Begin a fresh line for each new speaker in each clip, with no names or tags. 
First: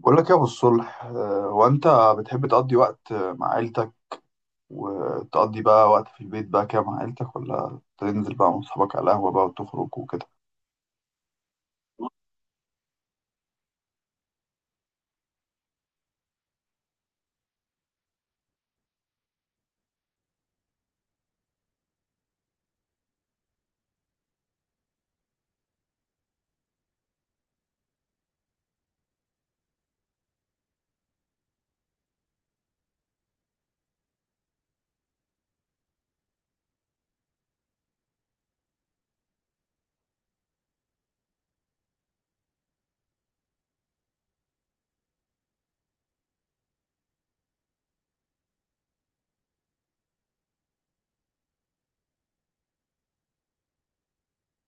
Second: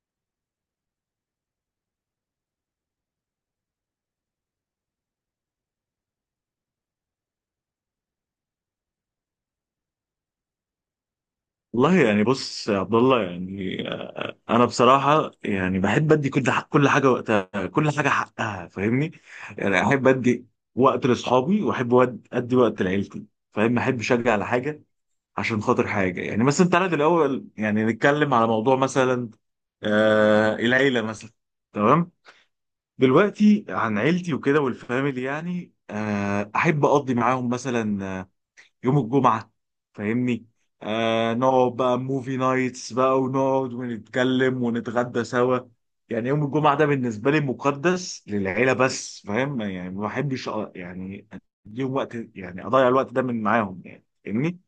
بقول لك يا ابو الصلح، هو انت بتحب تقضي وقت مع عيلتك، وتقضي بقى وقت في البيت بقى كده مع عيلتك ولا تنزل بقى مع اصحابك على القهوه بقى وتخرج وكده؟
والله يعني، بص يا عبد الله. يعني انا بصراحه يعني بحب ادي كل حاجه وقتها، كل حاجه حقها. فاهمني؟ يعني احب ادي وقت لاصحابي، واحب ادي وقت لعيلتي. فاهم؟ احب اشجع على حاجه عشان خاطر حاجه. يعني مثلا تعالى الاول يعني نتكلم على موضوع مثلا، العيله مثلا، تمام؟ دلوقتي عن عيلتي وكده والفاميلي، يعني احب اقضي معاهم مثلا يوم الجمعة. فاهمني؟ نقعد بقى موفي نايتس بقى ونقعد ونتكلم ونتغدى سوا. يعني يوم الجمعة ده بالنسبة لي مقدس للعيلة بس. فاهم؟ يعني ما بحبش يعني اديهم وقت، يعني اضيع الوقت ده من معاهم يعني. فاهمني؟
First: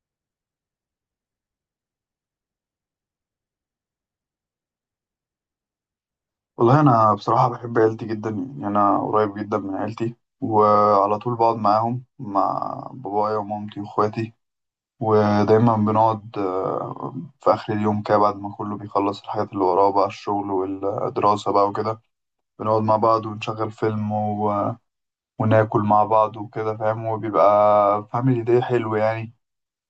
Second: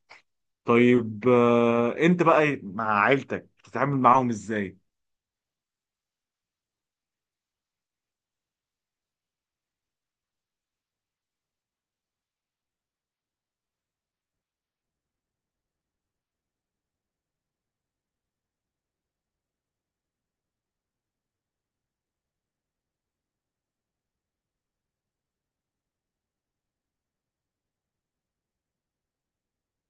طيب انت بقى مع عيلتك بتتعامل معاهم ازاي؟
والله انا بصراحه بحب عيلتي جدا، يعني انا قريب جدا من عيلتي وعلى طول بقعد معاهم مع بابايا ومامتي واخواتي. ودايما بنقعد في اخر اليوم كده بعد ما كله بيخلص الحاجات اللي وراه بقى الشغل والدراسه بقى وكده، بنقعد مع بعض ونشغل فيلم وناكل مع بعض وكده فاهم، وبيبقى فاميلي داي حلو يعني،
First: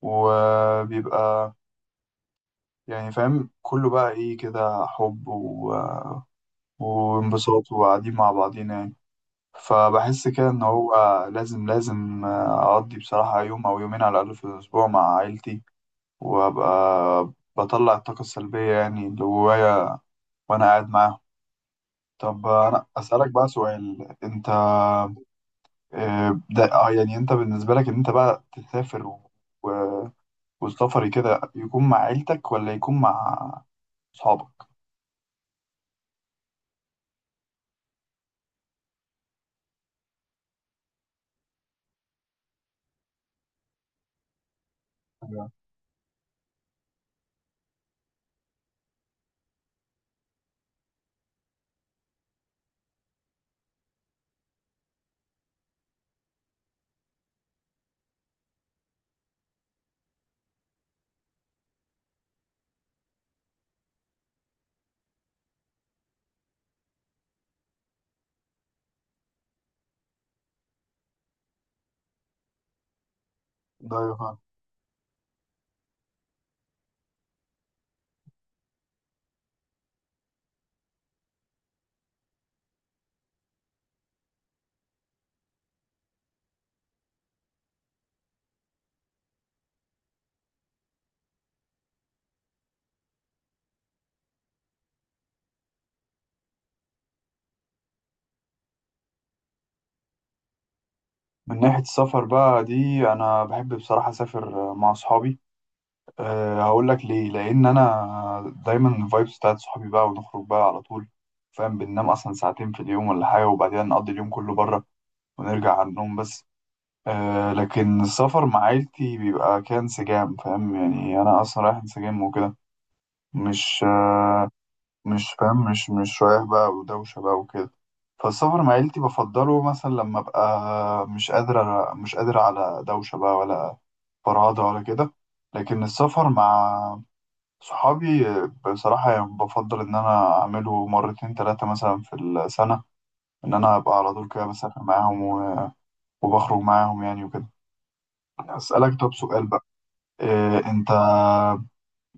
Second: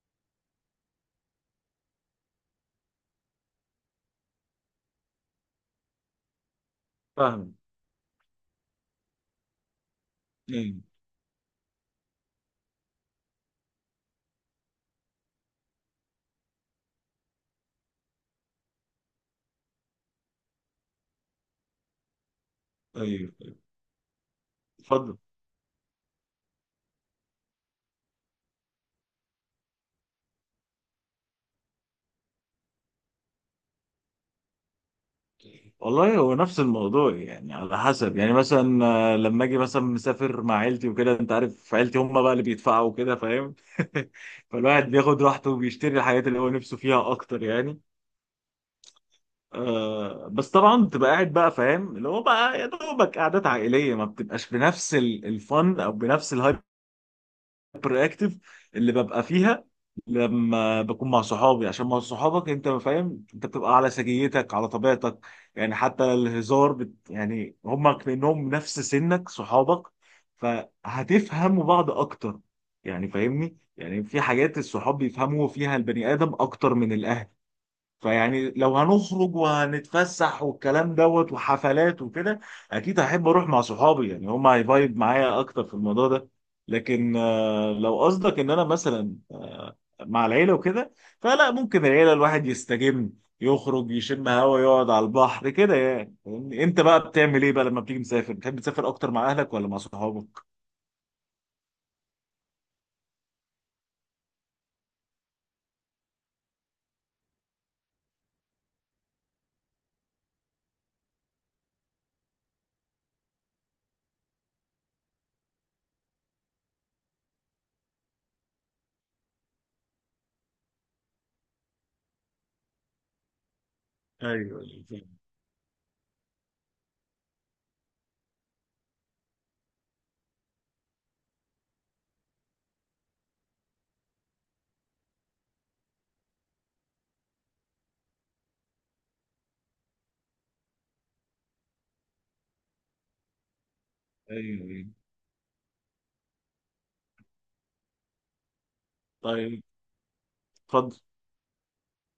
وبيبقى يعني فاهم كله بقى ايه كده حب
فاهم.
وانبساط وقاعدين مع بعضينا يعني. فبحس كده ان
ايوه،
هو لازم اقضي بصراحة يوم او يومين على الاقل في الاسبوع مع عيلتي، وابقى بطلع الطاقة السلبية يعني اللي جوايا وانا قاعد معاهم. طب انا اسألك
ايوه،
بقى
أيوة.
سؤال، انت
اتفضل.
ده يعني انت بالنسبة لك ان انت بقى تسافر و- والسفر كده يكون مع عيلتك ولا يكون مع اصحابك؟
والله هو نفس الموضوع يعني على حسب يعني مثلا. لما اجي مثلا مسافر مع عيلتي وكده، انت عارف عيلتي هم بقى اللي بيدفعوا وكده فاهم؟ فالواحد بياخد
أيوة.
راحته وبيشتري الحاجات اللي هو نفسه فيها اكتر يعني. بس طبعا بتبقى قاعد بقى فاهم، اللي هو بقى يا دوبك قعدات عائليه، ما بتبقاش بنفس الفن او بنفس الهايبر اكتف اللي ببقى فيها لما بكون مع صحابي. عشان مع صحابك انت فاهم، انت بتبقى على سجيتك، على طبيعتك. يعني حتى الهزار يعني هم كأنهم نفس سنك صحابك، فهتفهموا بعض اكتر. يعني فاهمني؟
ده
يعني
أيوة
في
فاهم.
حاجات الصحاب بيفهموا فيها البني آدم اكتر من الاهل. فيعني لو هنخرج وهنتفسح والكلام دوت وحفلات وكده، اكيد هحب اروح مع صحابي يعني، هم هيفايب معايا اكتر في الموضوع ده. لكن لو قصدك ان انا مثلا مع العيله وكده، فلا، ممكن العيله الواحد يستجم، يخرج، يشم هوا، يقعد على البحر كده يعني. فاهمني؟ انت بقى بتعمل ايه بقى لما بتيجي مسافر؟ بتحب تسافر اكتر مع اهلك ولا مع صحابك؟
من ناحية السفر بقى دي انا بحب بصراحة اسافر مع اصحابي. هقول لك ليه، لان انا دايما الفايبس بتاعت صحابي بقى ونخرج بقى على طول فاهم، بننام اصلا ساعتين في اليوم ولا حاجة وبعدين نقضي اليوم كله بره ونرجع على النوم بس. لكن السفر مع عيلتي بيبقى كان انسجام فاهم، يعني انا اصلا رايح انسجام وكده، مش
ايوه، ايوه،
مش فاهم، مش رايح بقى ودوشة بقى وكده. فالسفر مع عيلتي بفضله مثلا لما ابقى مش قادر على دوشة بقى ولا فرهدة ولا كده. لكن السفر مع صحابي بصراحة يعني بفضل إن أنا أعمله مرتين تلاتة مثلا في السنة، إن أنا أبقى على طول كده بسافر
ايوه.
معاهم وبخرج معاهم يعني وكده. أسألك طب سؤال
طيب
بقى، إيه أنت
اتفضل.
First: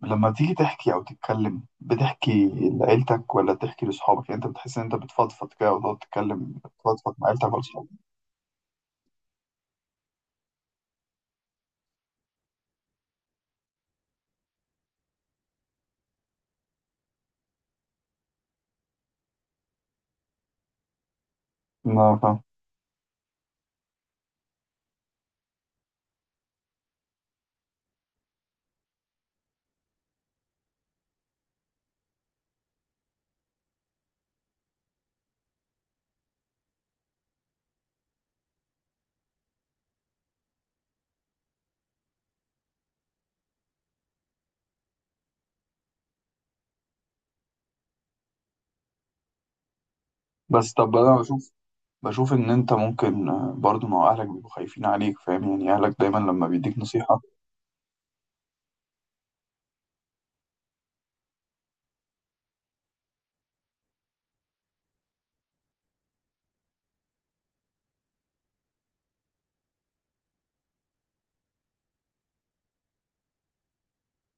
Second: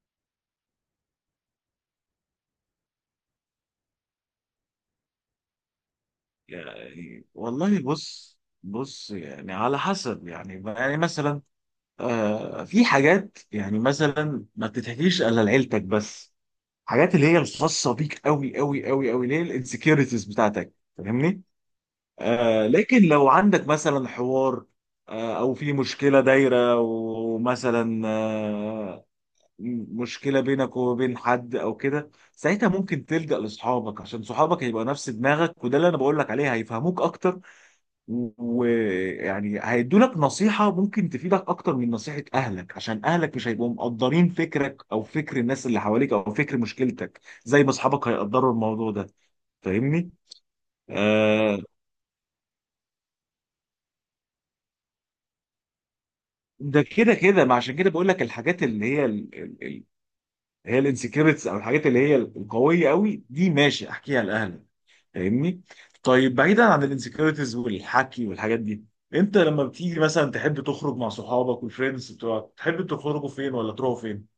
لما تيجي تحكي او تتكلم بتحكي لعيلتك ولا بتحكي لاصحابك؟ يعني انت بتحس ان انت بتفضفض كده وتقعد تتكلم، تفضفض
يعني
مع عيلتك ولا
والله
اصحابك؟
بص. بص يعني على حسب. يعني مثلا في حاجات، يعني مثلا ما بتتحكيش الا لعيلتك بس، حاجات اللي هي الخاصه بيك قوي قوي قوي قوي، اللي هي الانسكيورتيز بتاعتك. فاهمني؟
لا فاهم،
لكن لو عندك مثلا حوار، او في مشكله دايره ومثلا مشكله بينك وبين حد او كده، ساعتها ممكن تلجأ لاصحابك عشان صحابك هيبقى نفس دماغك. وده اللي انا بقول لك عليه، هيفهموك اكتر ويعني هيدولك نصيحة ممكن تفيدك أكتر من نصيحة أهلك، عشان أهلك مش هيبقوا مقدرين فكرك أو فكر الناس اللي حواليك أو فكر مشكلتك زي ما أصحابك هيقدروا الموضوع ده. فاهمني؟
بس طب انا بشوف
آه
بشوف ان انت ممكن برضو، ما هو اهلك بيبقوا خايفين عليك فاهم، يعني اهلك دايما لما بيديك
ده كده
نصيحة.
كده، ما عشان كده بقول لك الحاجات اللي هي ال ال ال هي الانسكريبتس، أو الحاجات اللي هي القوية قوي دي، ماشي أحكيها لأهلك. فاهمني؟ طيب بعيدا عن الانسكريبتس والحكي والحاجات دي، انت لما بتيجي مثلا تحب تخرج مع صحابك والفريندز بتوعك، تحب تخرجوا فين ولا تروحوا فين؟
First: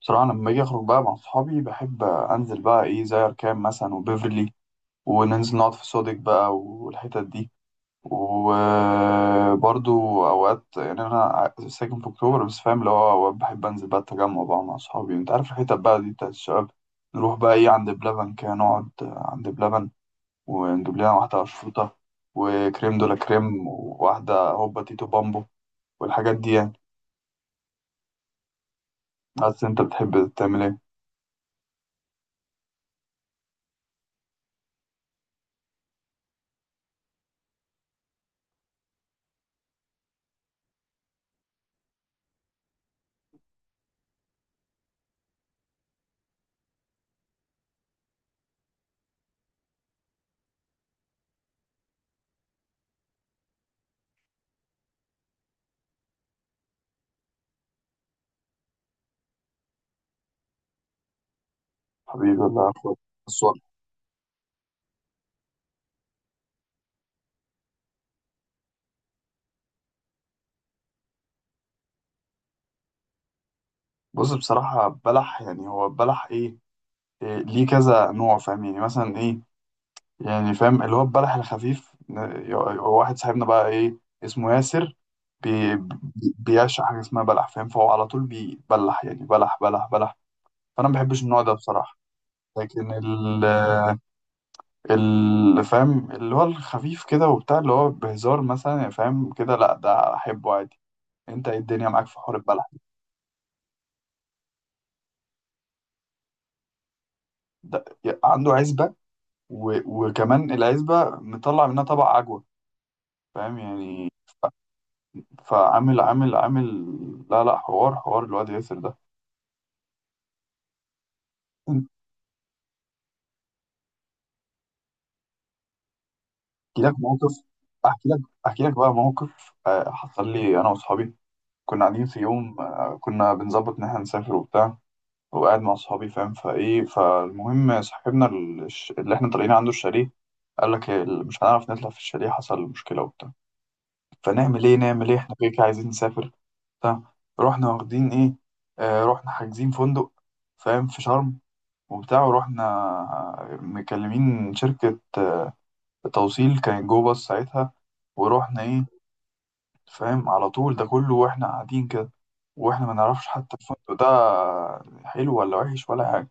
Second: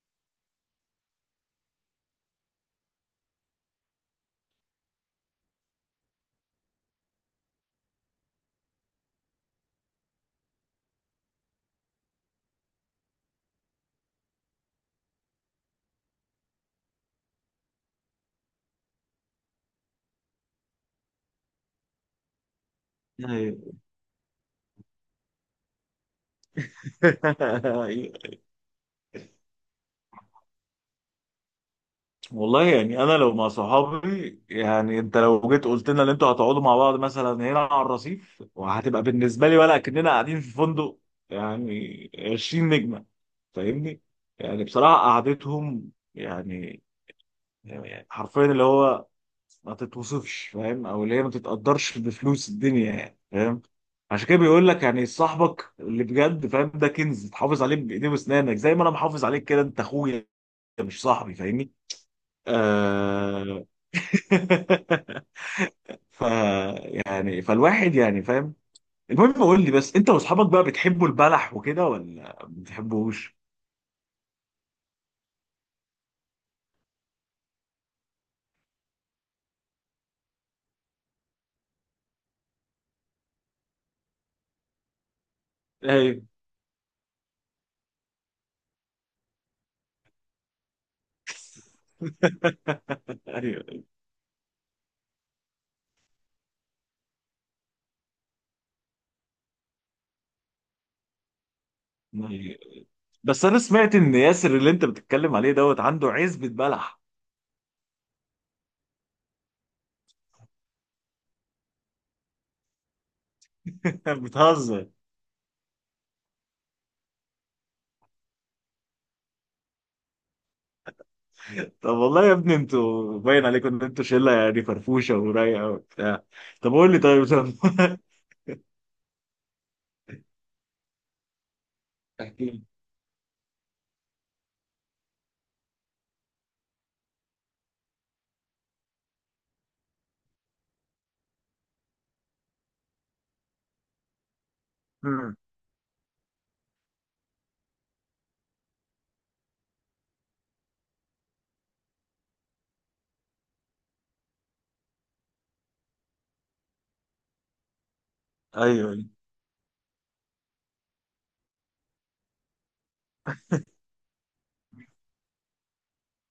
بصراحة لما باجي اخرج بقى مع اصحابي بحب انزل بقى ايه زي اركان مثلا وبيفرلي، وننزل نقعد في صودك بقى والحتت دي. وبرضو اوقات يعني انا ساكن في اكتوبر بس فاهم اللي هو اوقات بحب انزل بقى التجمع بقى مع اصحابي، انت عارف الحتت بقى دي بتاعت الشباب. نروح بقى ايه عند بلبن كده نقعد عند بلبن، ونجيب لنا واحدة اشروطة وكريم دولا كريم
أيوة.
وواحدة هوبا تيتو بامبو والحاجات دي يعني. بس انت بتحب تعمل ايه؟
والله يعني انا لو مع صحابي يعني، انت لو جيت قلت لنا ان انتوا هتقعدوا مع بعض مثلا هنا على الرصيف، وهتبقى بالنسبه لي ولا كأننا قاعدين في فندق يعني 20 نجمه. فاهمني؟ يعني بصراحه قعدتهم يعني، يعني حرفيا اللي هو ما تتوصفش فاهم، او اللي هي ما تتقدرش بفلوس الدنيا يعني فاهم. عشان كده بيقول لك يعني صاحبك اللي بجد فاهم، ده كنز، تحافظ عليه بايديه واسنانك زي ما انا محافظ عليك كده. انت اخويا مش صاحبي فاهمني.
حبيبي ولا اخوك، بس والله-
آه... ف يعني فالواحد يعني فاهم. المهم قول لي بس، انت واصحابك بقى بتحبوا البلح وكده ولا ما بتحبوش؟
بص بصراحة بلح يعني هو بلح ايه؟ إيه، ليه كذا نوع فاهم يعني مثلا ايه، يعني فاهم اللي هو البلح الخفيف، هو واحد صاحبنا بقى ايه اسمه ياسر،
ايوه.
بيعشق حاجه اسمها بلح فاهم، فهو على طول بيبلح يعني بلح بلح بلح. فانا ما بحبش النوع ده بصراحه. لكن
ايوه،
فاهم اللي هو الخفيف كده وبتاع اللي هو بهزار مثلا يعني فاهم كده، لا ده احبه عادي. انت ايه الدنيا معاك في حوار
أيوة.
البلح؟
بس انا سمعت ان ياسر اللي انت بتتكلم عليه دوت عنده عزبة بلح.
ده عنده عزبه و- وكمان العزبه مطلع منها طبق عجوه فاهم يعني.
بتهزر.
فعامل عامل عامل، لا لا حوار حوار الواد ياسر ده. احكي
طب والله يا ابني، انتوا باين عليكم ان انتوا شله يعني، فرفوشه ورايقه وبتاع. طب قول
لك
لي، طيب.
موقف،
طب
احكي لك احكي لك بقى موقف حصل لي انا واصحابي. كنا قاعدين في
احكي
يوم
لي.
كنا بنظبط ان احنا نسافر وبتاع، وقاعد مع اصحابي فاهم، فايه فالمهم صاحبنا اللي احنا طالعين عنده الشاليه قال لك، مش هنعرف نطلع في الشاليه، حصل مشكلة وبتاع، فنعمل ايه احنا
مم.
كده كده عايزين نسافر بتاع رحنا واخدين ايه، رحنا حاجزين فندق فاهم في شرم وبتاع، ورحنا مكلمين شركة توصيل كانت جوه بس ساعتها، ورحنا
ايوه،
ايه
ايوه.
فاهم على طول. ده كله واحنا قاعدين كده واحنا ما نعرفش حتى الفندق ده حلو ولا وحش ولا حاجة،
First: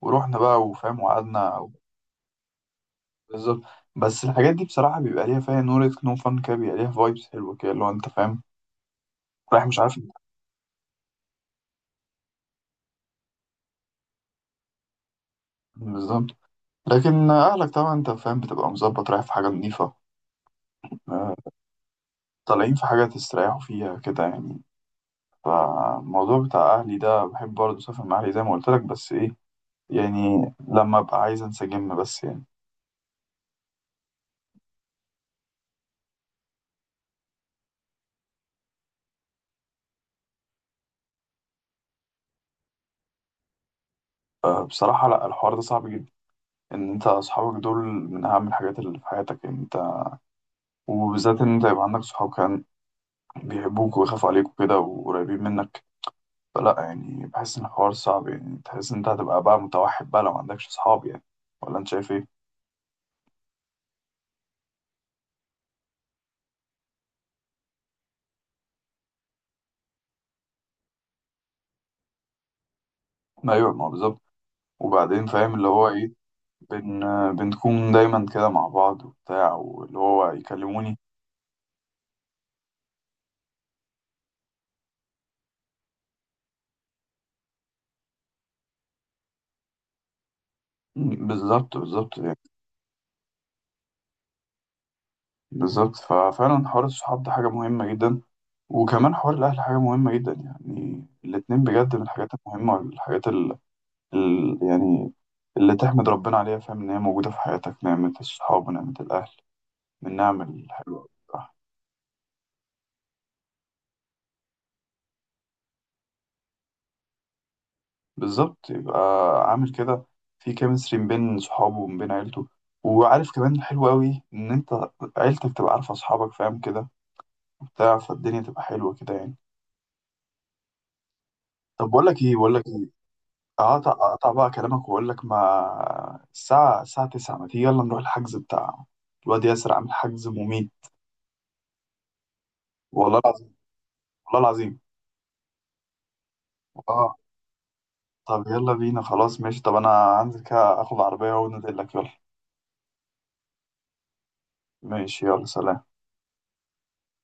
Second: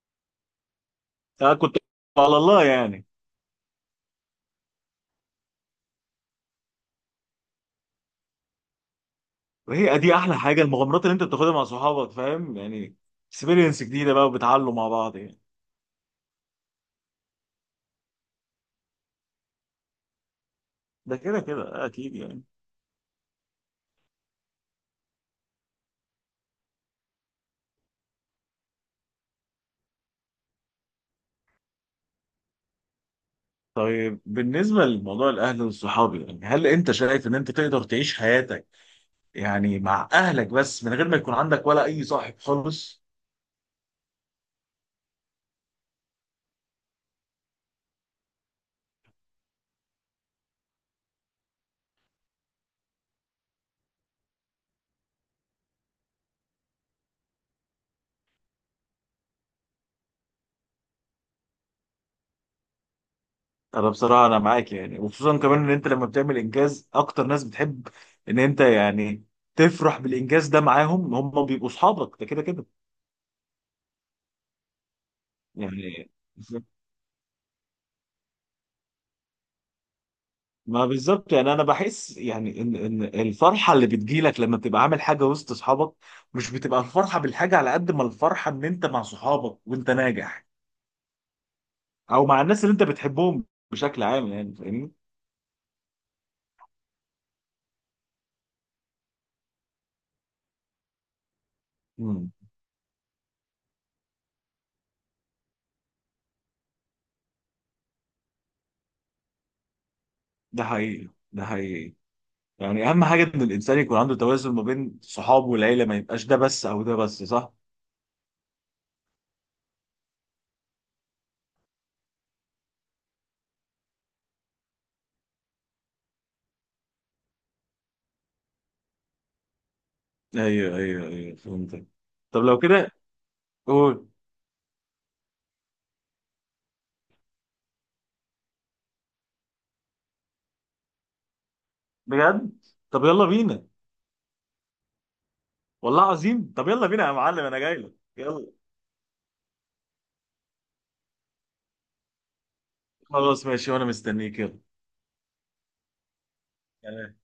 ورحنا بقى وفاهم
آه،
وقعدنا.
كنت على الله يعني.
بالظبط، بس الحاجات دي بصراحة بيبقى ليها فيها نور نو فن كده، بيبقى ليها فايبس حلوة كده اللي هو انت فاهم رايح مش عارف
وهي
انت-
دي احلى حاجه، المغامرات اللي انت بتاخدها مع صحابك فاهم يعني، اكسبيرينس جديده بقى وبتعلوا مع بعض يعني.
بالظبط. لكن أهلك طبعا أنت فاهم بتبقى مظبط رايح في حاجة نظيفة،
ده
آه،
كده كده اكيد يعني.
طالعين في حاجة تستريحوا فيها كده يعني. فالموضوع بتاع أهلي ده بحب برضه أسافر مع أهلي زي ما قلت لك، بس إيه، يعني لما أبقى عايز أنسجم بس يعني.
طيب بالنسبه لموضوع الاهل والصحاب، يعني هل انت شايف ان انت تقدر تعيش حياتك يعني مع اهلك بس، من غير ما يكون عندك ولا اي صاحب خالص؟
بصراحة لأ، الحوار ده صعب جدا، إن أنت أصحابك دول من أهم الحاجات اللي في حياتك يعني أنت، وبالذات إن أنت يبقى عندك صحاب كان بيحبوك ويخافوا عليك وكده وقريبين منك. فلأ يعني بحس إن الحوار صعب، يعني تحس إن أنت هتبقى بقى متوحد بقى لو ما عندكش صحاب يعني، ولا أنت شايف إيه؟
انا بصراحه انا معاك يعني، وخصوصا كمان ان انت لما بتعمل انجاز، اكتر ناس بتحب ان انت يعني تفرح بالانجاز ده معاهم هم بيبقوا صحابك، ده كده كده
ما أيوه ما هو بالظبط. وبعدين فاهم اللي هو
يعني.
إيه، بن بنكون دايما كده مع بعض وبتاع واللي هو
ما
يكلموني.
بالظبط يعني. انا بحس يعني ان الفرحه اللي بتجيلك لما بتبقى عامل حاجه وسط اصحابك، مش بتبقى الفرحه بالحاجه على قد ما الفرحه ان انت مع صحابك وانت ناجح،
بالظبط بالظبط
او
يعني،
مع الناس اللي انت بتحبهم بشكل عام يعني. فاهمني؟
بالظبط. ففعلا حوار الصحاب ده حاجة مهمة جدا، وكمان حوار الأهل حاجة مهمة جدا، يعني الاتنين بجد من الحاجات
امم.
المهمة والحاجات يعني اللي تحمد ربنا عليها فاهم إن هي موجودة في حياتك، نعمة الصحاب ونعمة الأهل من نعم
ده
الحلوة
حقيقي، ده
بصراحة.
حقيقي. يعني اهم حاجه ان الانسان يكون عنده توازن ما بين صحابه والعيله، ما يبقاش ده بس او ده بس، صح؟
بالظبط، يبقى عامل كده في كيمستري ما بين صحابه وما بين عيلته، وعارف كمان الحلو أوي إن أنت عيلتك تبقى عارفة أصحابك فاهم كده وبتاع، فالدنيا تبقى حلوة كده يعني.
ايوه، ايوه، ايوه فهمتك.
طب
طب
بقول
لو
لك إيه؟
كده قول
اقطع بقى كلامك واقول لك، ما الساعة 9، ما تيجي يلا نروح الحجز بتاع الواد ياسر عامل حجز مميت.
بجد. طب
والله
يلا
العظيم،
بينا.
والله العظيم.
والله عظيم، طب يلا بينا يا
اه
معلم، انا جاي لك
طب
يلا.
يلا بينا خلاص ماشي، طب انا هنزل كده اخد عربية ونزل لك يلا.
خلاص ماشي وانا مستنيك يلا.
ماشي يلا سلام.
سلام.